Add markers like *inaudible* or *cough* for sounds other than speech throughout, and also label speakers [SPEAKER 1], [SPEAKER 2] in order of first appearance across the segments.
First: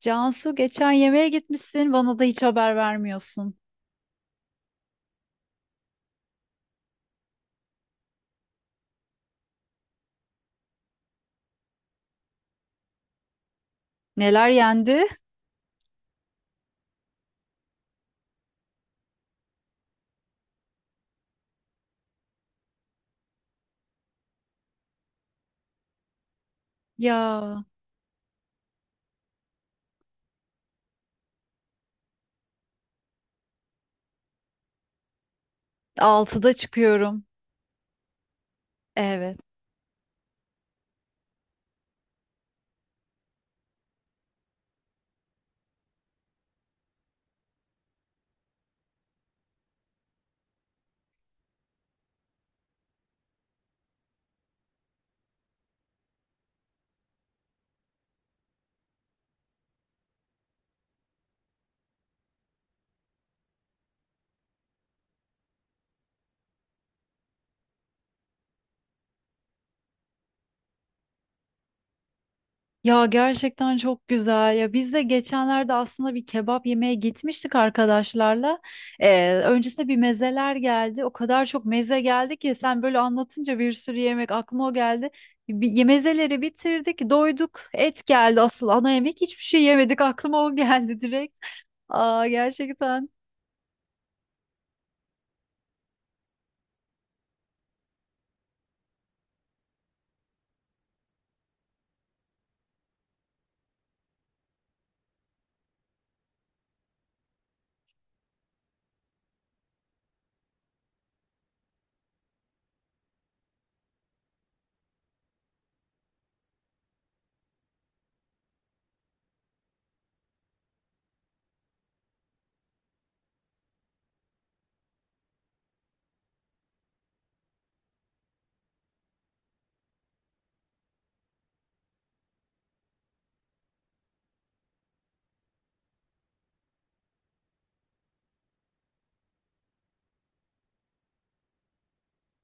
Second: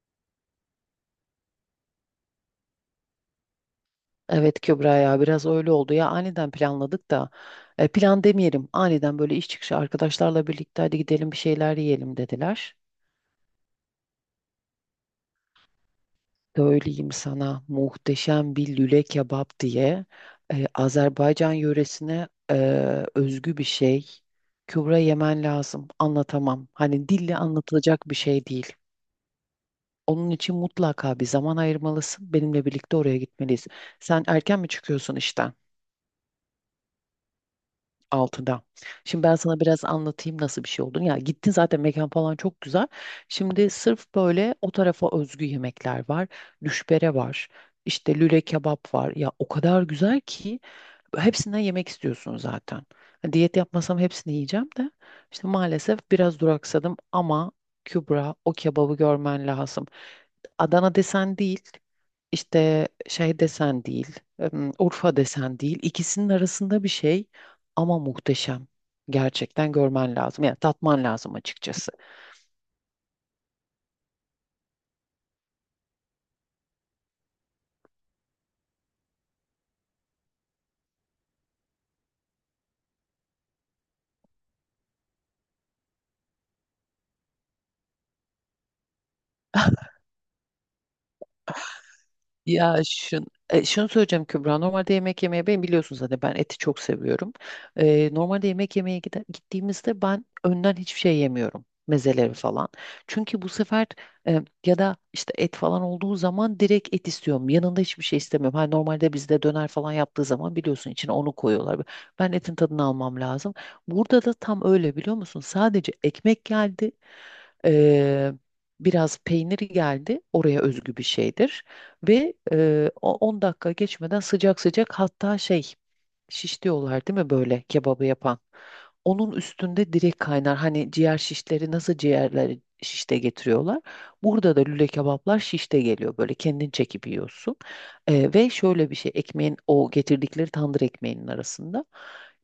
[SPEAKER 1] Cansu geçen yemeğe gitmişsin. Bana da hiç haber vermiyorsun.
[SPEAKER 2] Evet Kübra, ya biraz öyle oldu ya aniden planladık da plan demeyelim, aniden böyle iş çıkışı arkadaşlarla birlikte hadi gidelim bir şeyler yiyelim dediler.
[SPEAKER 1] Neler yendi?
[SPEAKER 2] Söyleyeyim sana, muhteşem bir lüle kebap diye Azerbaycan yöresine özgü bir şey. Kübra yemen lazım, anlatamam, hani dille
[SPEAKER 1] Ya
[SPEAKER 2] anlatılacak bir şey değil. Onun için mutlaka bir zaman ayırmalısın, benimle birlikte oraya gitmeliyiz. Sen erken mi çıkıyorsun işten?
[SPEAKER 1] 6'da çıkıyorum.
[SPEAKER 2] Altıda. Şimdi ben
[SPEAKER 1] Evet.
[SPEAKER 2] sana biraz anlatayım nasıl bir şey olduğunu. Ya gittin zaten, mekan falan çok güzel. Şimdi sırf böyle o tarafa özgü yemekler var. Düşbere var. İşte lüle kebap var. Ya o kadar güzel ki hepsinden yemek istiyorsun zaten. Ha, diyet yapmasam hepsini yiyeceğim de. İşte maalesef biraz duraksadım ama Kübra, o kebabı görmen lazım. Adana desen değil, işte şey desen değil, Urfa desen değil. İkisinin arasında bir şey ama muhteşem. Gerçekten görmen lazım. Yani tatman lazım açıkçası.
[SPEAKER 1] Ya gerçekten çok güzel. Ya biz de geçenlerde aslında bir kebap yemeye gitmiştik arkadaşlarla.
[SPEAKER 2] *laughs*
[SPEAKER 1] Öncesinde bir mezeler geldi. O kadar çok meze geldi ki sen böyle anlatınca bir sürü yemek aklıma o geldi. Bir, mezeleri bitirdik, doyduk. Et geldi asıl ana yemek. Hiçbir şey yemedik. Aklıma o geldi direkt. Aa gerçekten.
[SPEAKER 2] Şunu söyleyeceğim Kübra. Normalde yemek yemeye ben biliyorsun zaten, ben eti çok seviyorum. Normalde yemek yemeye gittiğimizde ben önden hiçbir şey yemiyorum. Mezeleri falan. Çünkü bu sefer ya da işte et falan olduğu zaman direkt et istiyorum. Yanında hiçbir şey istemiyorum. Hani normalde bizde döner falan yaptığı zaman biliyorsun içine onu koyuyorlar. Ben etin tadını almam lazım. Burada da tam öyle biliyor musun? Sadece ekmek geldi. E, Biraz peynir geldi. Oraya özgü bir şeydir. Ve 10 dakika geçmeden sıcak sıcak, hatta şey, şiş diyorlar değil mi böyle kebabı yapan. Onun üstünde direkt kaynar. Hani ciğer şişleri nasıl ciğerleri şişte getiriyorlar. Burada da lüle kebaplar şişte geliyor. Böyle kendin çekip yiyorsun. Ve şöyle bir şey, ekmeğin, o getirdikleri tandır ekmeğinin arasında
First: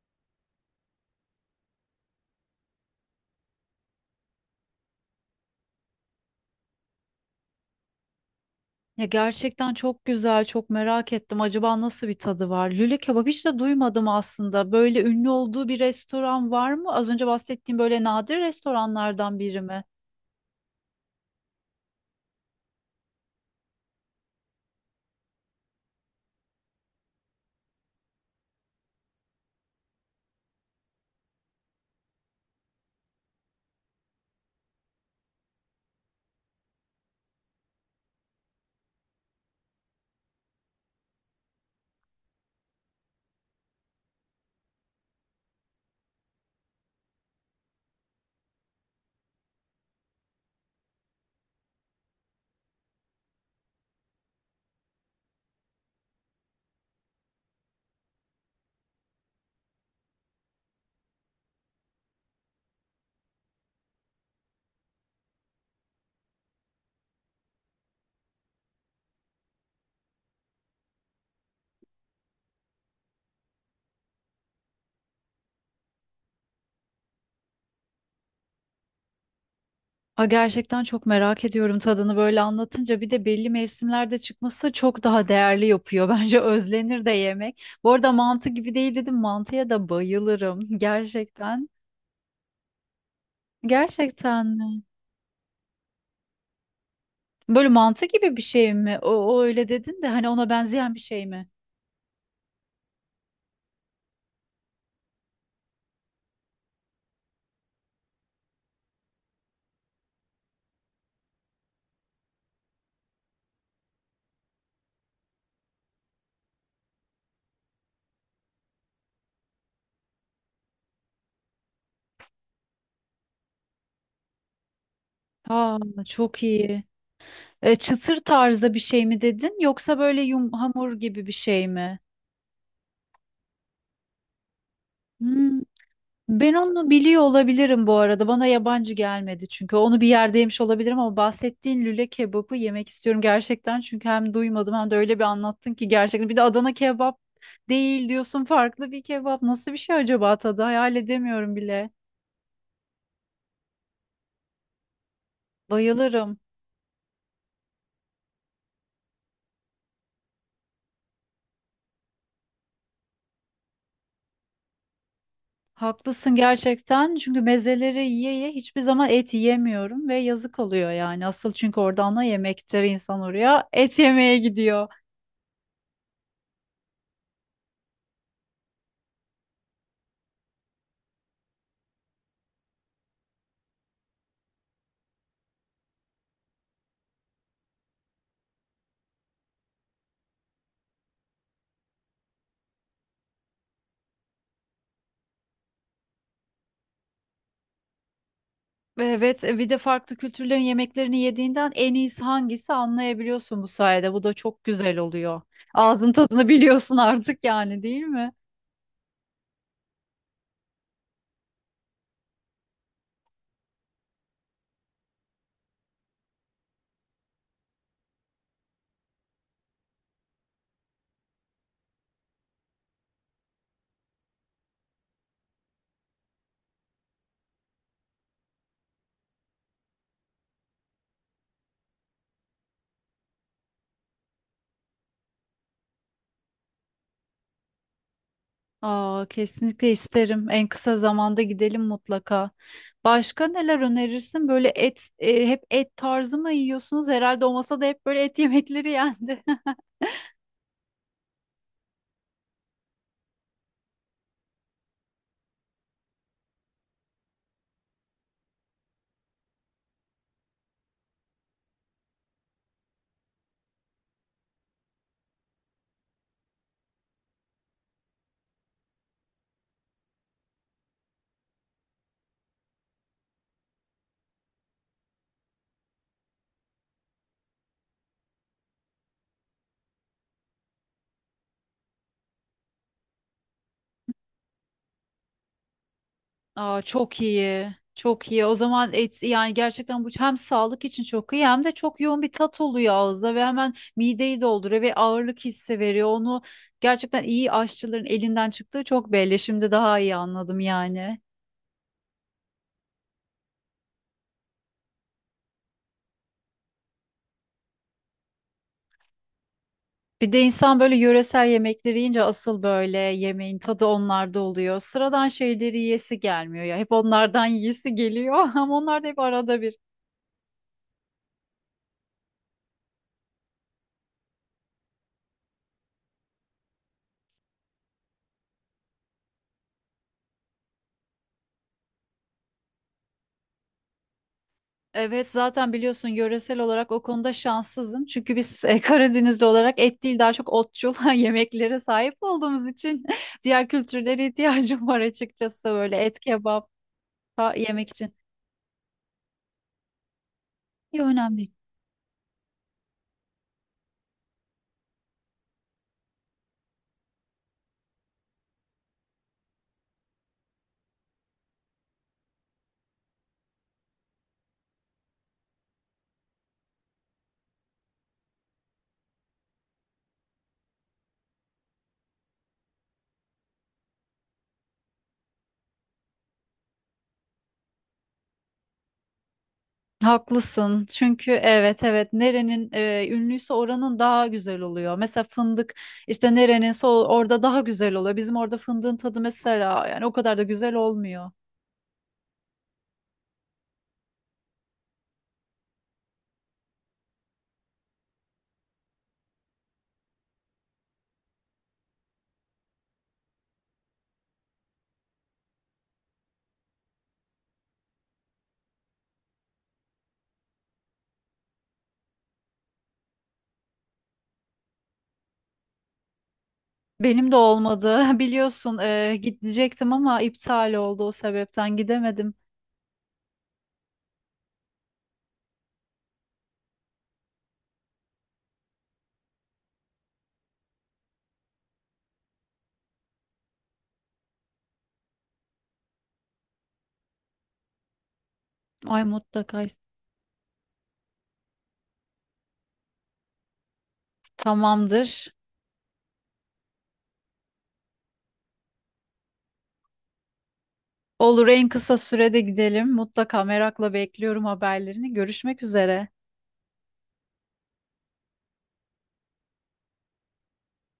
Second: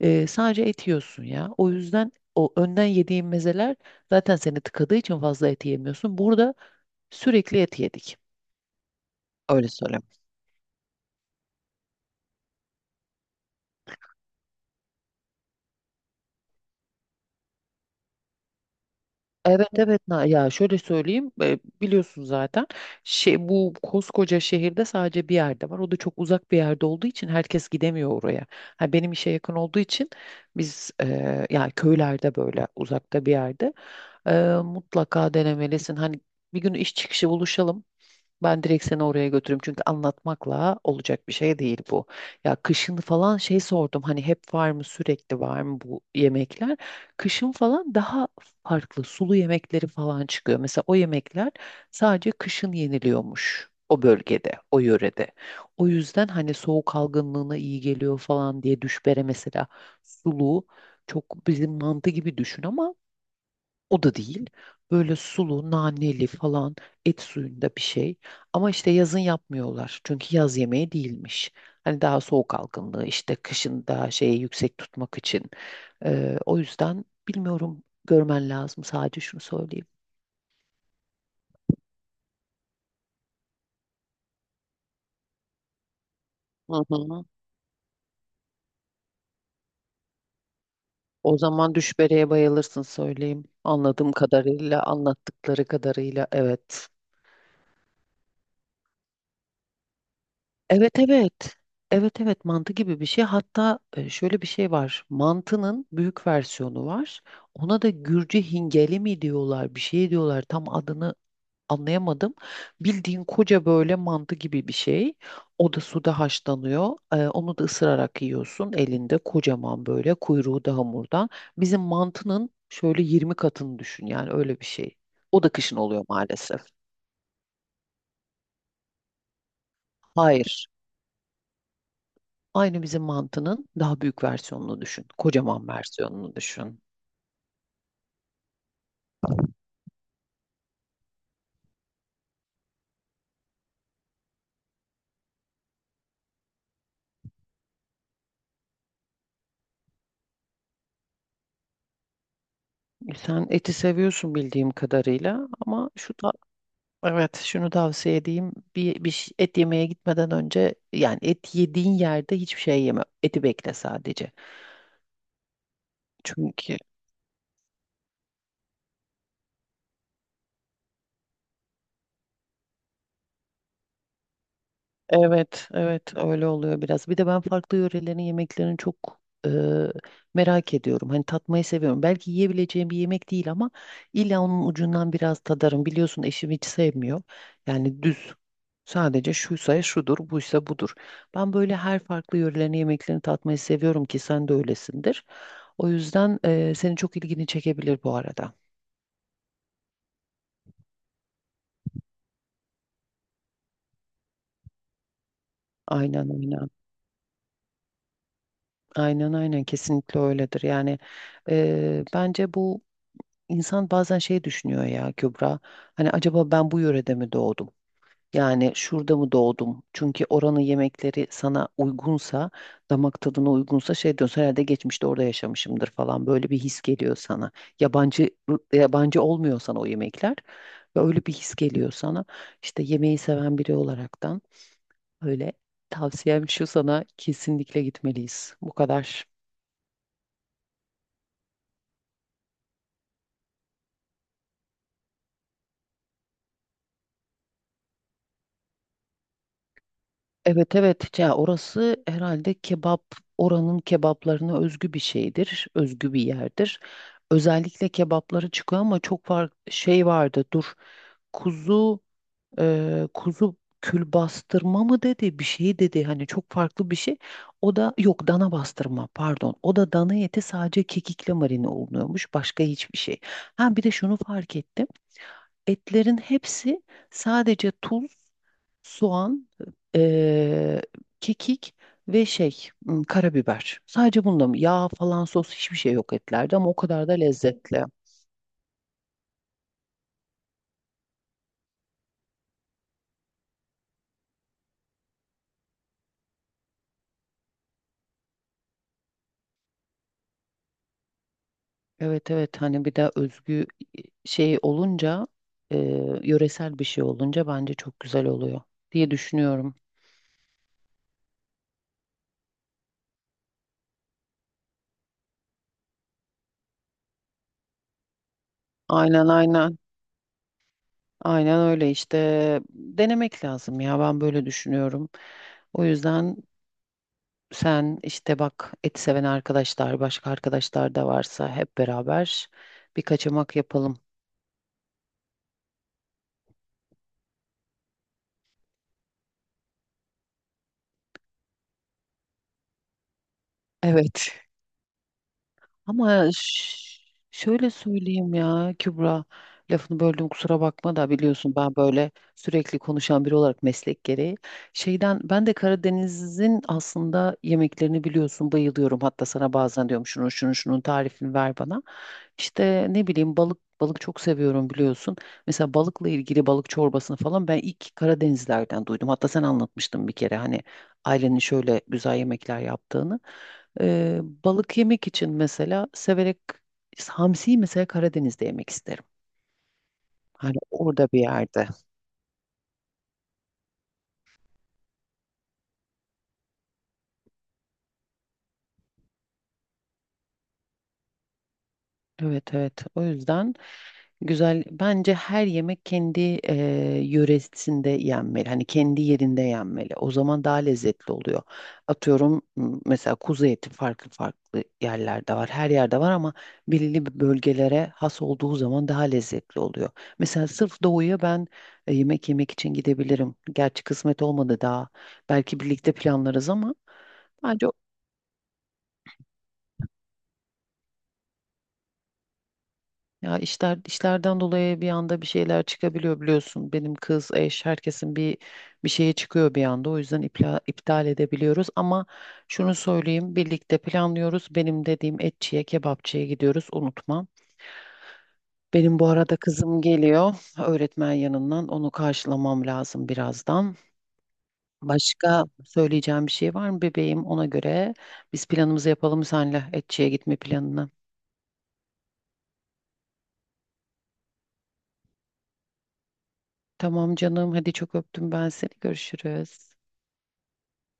[SPEAKER 2] sadece et yiyorsun ya. O yüzden o önden yediğin mezeler zaten seni tıkadığı için fazla et yemiyorsun. Burada sürekli et yedik.
[SPEAKER 1] Ya
[SPEAKER 2] Öyle
[SPEAKER 1] gerçekten
[SPEAKER 2] söyleyeyim.
[SPEAKER 1] çok güzel, çok merak ettim. Acaba nasıl bir tadı var? Lüle kebap hiç de duymadım aslında. Böyle ünlü olduğu bir restoran var mı? Az önce bahsettiğim böyle nadir restoranlardan biri
[SPEAKER 2] Evet
[SPEAKER 1] mi?
[SPEAKER 2] evet. Ya şöyle söyleyeyim, biliyorsun zaten şey, bu koskoca şehirde sadece bir yerde var, o da çok uzak bir yerde olduğu için herkes gidemiyor oraya. Ha, benim işe yakın olduğu için biz, yani köylerde böyle uzakta bir yerde, e, mutlaka denemelisin. Hani bir gün iş çıkışı buluşalım, ben direkt seni oraya götürürüm çünkü anlatmakla olacak bir şey değil bu. Ya kışın falan şey sordum, hani hep var mı, sürekli var mı bu yemekler? Kışın falan daha farklı sulu yemekleri falan çıkıyor. Mesela o yemekler sadece kışın yeniliyormuş o bölgede, o yörede. O yüzden hani soğuk algınlığına iyi geliyor falan diye, düşbere mesela sulu, çok bizim mantı gibi düşün ama o da değil. Böyle sulu, naneli falan, et suyunda bir şey. Ama işte yazın yapmıyorlar. Çünkü yaz yemeği değilmiş. Hani daha soğuk algınlığı işte, kışın daha şeyi yüksek tutmak için. O yüzden bilmiyorum, görmen lazım. Sadece şunu söyleyeyim.
[SPEAKER 1] Aa, gerçekten çok merak ediyorum tadını böyle anlatınca. Bir de belli mevsimlerde çıkması çok daha değerli yapıyor. *laughs* Bence
[SPEAKER 2] Hı
[SPEAKER 1] özlenir de
[SPEAKER 2] hı.
[SPEAKER 1] yemek. Bu arada mantı gibi değil dedim. Mantıya da bayılırım. *laughs*
[SPEAKER 2] O
[SPEAKER 1] Gerçekten.
[SPEAKER 2] zaman düşbereye bayılırsın söyleyeyim. Anladığım
[SPEAKER 1] Gerçekten mi?
[SPEAKER 2] kadarıyla, anlattıkları kadarıyla evet.
[SPEAKER 1] Böyle mantı gibi bir şey mi? O, o öyle dedin de hani ona
[SPEAKER 2] Evet
[SPEAKER 1] benzeyen bir şey mi?
[SPEAKER 2] evet. Evet evet, mantı gibi bir şey. Hatta şöyle bir şey var. Mantının büyük versiyonu var. Ona da Gürcü hingeli mi diyorlar, bir şey diyorlar. Tam adını anlayamadım. Bildiğin koca böyle mantı gibi bir şey. O da suda haşlanıyor. Onu da ısırarak yiyorsun, elinde kocaman, böyle kuyruğu da hamurdan. Bizim mantının şöyle 20 katını düşün, yani öyle bir şey. O da kışın
[SPEAKER 1] Aa,
[SPEAKER 2] oluyor
[SPEAKER 1] çok
[SPEAKER 2] maalesef.
[SPEAKER 1] iyi. Çıtır tarzda bir şey mi dedin yoksa böyle yum
[SPEAKER 2] Hayır.
[SPEAKER 1] hamur gibi bir şey mi?
[SPEAKER 2] Aynı bizim mantının daha büyük versiyonunu düşün.
[SPEAKER 1] Hmm,
[SPEAKER 2] Kocaman versiyonunu
[SPEAKER 1] ben
[SPEAKER 2] düşün.
[SPEAKER 1] onu biliyor olabilirim bu arada. Bana yabancı gelmedi çünkü. Onu bir yerde yemiş olabilirim ama bahsettiğin lüle kebabı yemek istiyorum gerçekten. Çünkü hem duymadım hem de öyle bir anlattın ki gerçekten. Bir de Adana kebap değil diyorsun farklı bir kebap. Nasıl bir şey acaba tadı? Hayal edemiyorum bile.
[SPEAKER 2] Sen eti seviyorsun bildiğim kadarıyla ama şu da
[SPEAKER 1] Bayılırım.
[SPEAKER 2] evet, şunu tavsiye edeyim. Et yemeye gitmeden önce, yani et yediğin yerde hiçbir şey yeme. Eti bekle sadece.
[SPEAKER 1] Haklısın
[SPEAKER 2] Çünkü
[SPEAKER 1] gerçekten çünkü mezeleri yiye yiye hiçbir zaman et yiyemiyorum ve yazık oluyor yani asıl çünkü oradan da yemektir insan oraya et yemeye gidiyor.
[SPEAKER 2] evet, evet öyle oluyor biraz. Bir de ben farklı yörelerin yemeklerini çok e, merak ediyorum. Hani tatmayı seviyorum. Belki yiyebileceğim bir yemek değil ama illa onun ucundan biraz tadarım. Biliyorsun eşim hiç sevmiyor. Yani düz. Sadece şuysa şudur, buysa budur. Ben böyle her farklı yörelerin yemeklerini tatmayı seviyorum, ki sen de öylesindir. O yüzden senin çok ilgini çekebilir bu arada.
[SPEAKER 1] Evet bir de farklı kültürlerin yemeklerini yediğinden en iyisi hangisi anlayabiliyorsun bu sayede bu da çok güzel oluyor. Ağzın
[SPEAKER 2] Aynen
[SPEAKER 1] tadını *laughs*
[SPEAKER 2] aynen.
[SPEAKER 1] biliyorsun artık yani değil mi?
[SPEAKER 2] Aynen aynen, kesinlikle öyledir. Yani bence bu, İnsan bazen şey düşünüyor ya Kübra. Hani acaba ben bu yörede mi doğdum? Yani şurada mı doğdum? Çünkü oranın yemekleri sana uygunsa, damak tadına uygunsa şey diyorsun, herhalde geçmişte orada yaşamışımdır falan. Böyle bir his geliyor sana. Yabancı yabancı olmuyor sana o yemekler. Ve öyle bir his geliyor sana. İşte yemeği seven biri olaraktan, öyle tavsiyem şu sana, kesinlikle gitmeliyiz. Bu
[SPEAKER 1] Aa,
[SPEAKER 2] kadar.
[SPEAKER 1] kesinlikle isterim en kısa zamanda gidelim mutlaka. Başka neler önerirsin? Böyle et, hep et tarzı mı yiyorsunuz? Herhalde o masada hep böyle et yemekleri yendi. *laughs*
[SPEAKER 2] Evet evet, ya orası herhalde kebap, oranın kebaplarına özgü bir şeydir, özgü bir yerdir. Özellikle kebapları çıkıyor ama çok var, şey vardı. Dur. Kuzu, kuzu kül bastırma mı dedi, bir şey dedi. Hani çok farklı bir şey. O da yok, dana bastırma pardon. O da dana eti sadece kekikle marine olunuyormuş. Başka hiçbir şey. Ha bir de şunu fark ettim. Etlerin hepsi sadece tuz, soğan, eee, kekik ve şey, hmm, karabiber. Sadece bunda mı? Yağ falan, sos, hiçbir şey yok etlerde ama o
[SPEAKER 1] Aa,
[SPEAKER 2] kadar da
[SPEAKER 1] çok iyi.
[SPEAKER 2] lezzetli.
[SPEAKER 1] Çok iyi. O zaman et, yani gerçekten bu hem sağlık için çok iyi hem de çok yoğun bir tat oluyor ağızda ve hemen mideyi dolduruyor ve ağırlık hissi veriyor. Onu gerçekten iyi aşçıların elinden çıktığı çok belli. Şimdi daha iyi anladım yani.
[SPEAKER 2] Evet evet, hani bir de özgü şey olunca, yöresel bir şey olunca bence çok güzel oluyor diye düşünüyorum.
[SPEAKER 1] Bir de insan böyle yöresel yemekleri yiyince asıl böyle yemeğin tadı onlarda oluyor. Sıradan şeyleri yiyesi gelmiyor ya. Hep onlardan yiyesi geliyor *laughs* ama onlar da hep
[SPEAKER 2] Aynen
[SPEAKER 1] arada bir.
[SPEAKER 2] aynen. Aynen öyle işte, denemek lazım ya, ben böyle düşünüyorum. O yüzden sen işte bak, et seven arkadaşlar, başka arkadaşlar da varsa hep beraber bir kaçamak yapalım.
[SPEAKER 1] Evet zaten biliyorsun yöresel olarak o konuda şanssızım. Çünkü biz Karadenizli olarak et değil daha çok otçul *laughs* yemeklere sahip olduğumuz için *laughs* diğer kültürlere
[SPEAKER 2] Evet.
[SPEAKER 1] ihtiyacım var açıkçası böyle et
[SPEAKER 2] Ama
[SPEAKER 1] kebap
[SPEAKER 2] ş-
[SPEAKER 1] da
[SPEAKER 2] Şöyle
[SPEAKER 1] yemek için.
[SPEAKER 2] söyleyeyim ya Kübra, lafını böldüm kusura bakma
[SPEAKER 1] İyi
[SPEAKER 2] da,
[SPEAKER 1] önemli değil.
[SPEAKER 2] biliyorsun ben böyle sürekli konuşan biri olarak meslek gereği. Şeyden, ben de Karadeniz'in aslında yemeklerini biliyorsun bayılıyorum. Hatta sana bazen diyorum şunu, şunu, şunun tarifini ver bana. İşte ne bileyim, balık çok seviyorum biliyorsun. Mesela balıkla ilgili balık çorbasını falan ben ilk Karadenizlerden duydum. Hatta sen anlatmıştın bir kere hani ailenin şöyle güzel yemekler yaptığını. Balık yemek için mesela, severek hamsiyi mesela Karadeniz'de yemek isterim. Hani
[SPEAKER 1] Haklısın.
[SPEAKER 2] orada bir
[SPEAKER 1] Çünkü
[SPEAKER 2] yerde.
[SPEAKER 1] evet evet nerenin ünlüyse oranın daha güzel oluyor. Mesela fındık işte nereninse o- orada daha güzel oluyor. Bizim orada fındığın tadı mesela yani o kadar da güzel olmuyor.
[SPEAKER 2] Evet evet. O yüzden. Güzel. Bence her yemek kendi yöresinde yenmeli. Hani kendi yerinde yenmeli. O zaman daha lezzetli oluyor. Atıyorum, mesela kuzu eti farklı farklı yerlerde var. Her yerde var ama belirli bir bölgelere has olduğu zaman daha lezzetli oluyor. Mesela sırf doğuya ben yemek yemek için gidebilirim. Gerçi kısmet olmadı daha. Belki birlikte planlarız ama
[SPEAKER 1] Benim de
[SPEAKER 2] bence,
[SPEAKER 1] olmadı. *laughs* Biliyorsun gidecektim ama iptal oldu o sebepten gidemedim.
[SPEAKER 2] ya işler, işlerden dolayı bir anda bir şeyler çıkabiliyor biliyorsun. Benim kız, eş, herkesin bir, bir şeye çıkıyor bir anda. O yüzden iptal edebiliyoruz ama şunu söyleyeyim, birlikte planlıyoruz. Benim dediğim etçiye, kebapçıya gidiyoruz, unutma. Benim
[SPEAKER 1] Ay
[SPEAKER 2] bu arada
[SPEAKER 1] mutlaka
[SPEAKER 2] kızım geliyor öğretmen yanından. Onu karşılamam lazım birazdan.
[SPEAKER 1] tamamdır.
[SPEAKER 2] Başka söyleyeceğim bir şey var mı bebeğim? Ona göre biz planımızı yapalım, senle etçiye gitme planını.
[SPEAKER 1] Olur en kısa sürede gidelim. Mutlaka merakla bekliyorum haberlerini. Görüşmek üzere.
[SPEAKER 2] Tamam canım, hadi çok öptüm ben seni. Görüşürüz.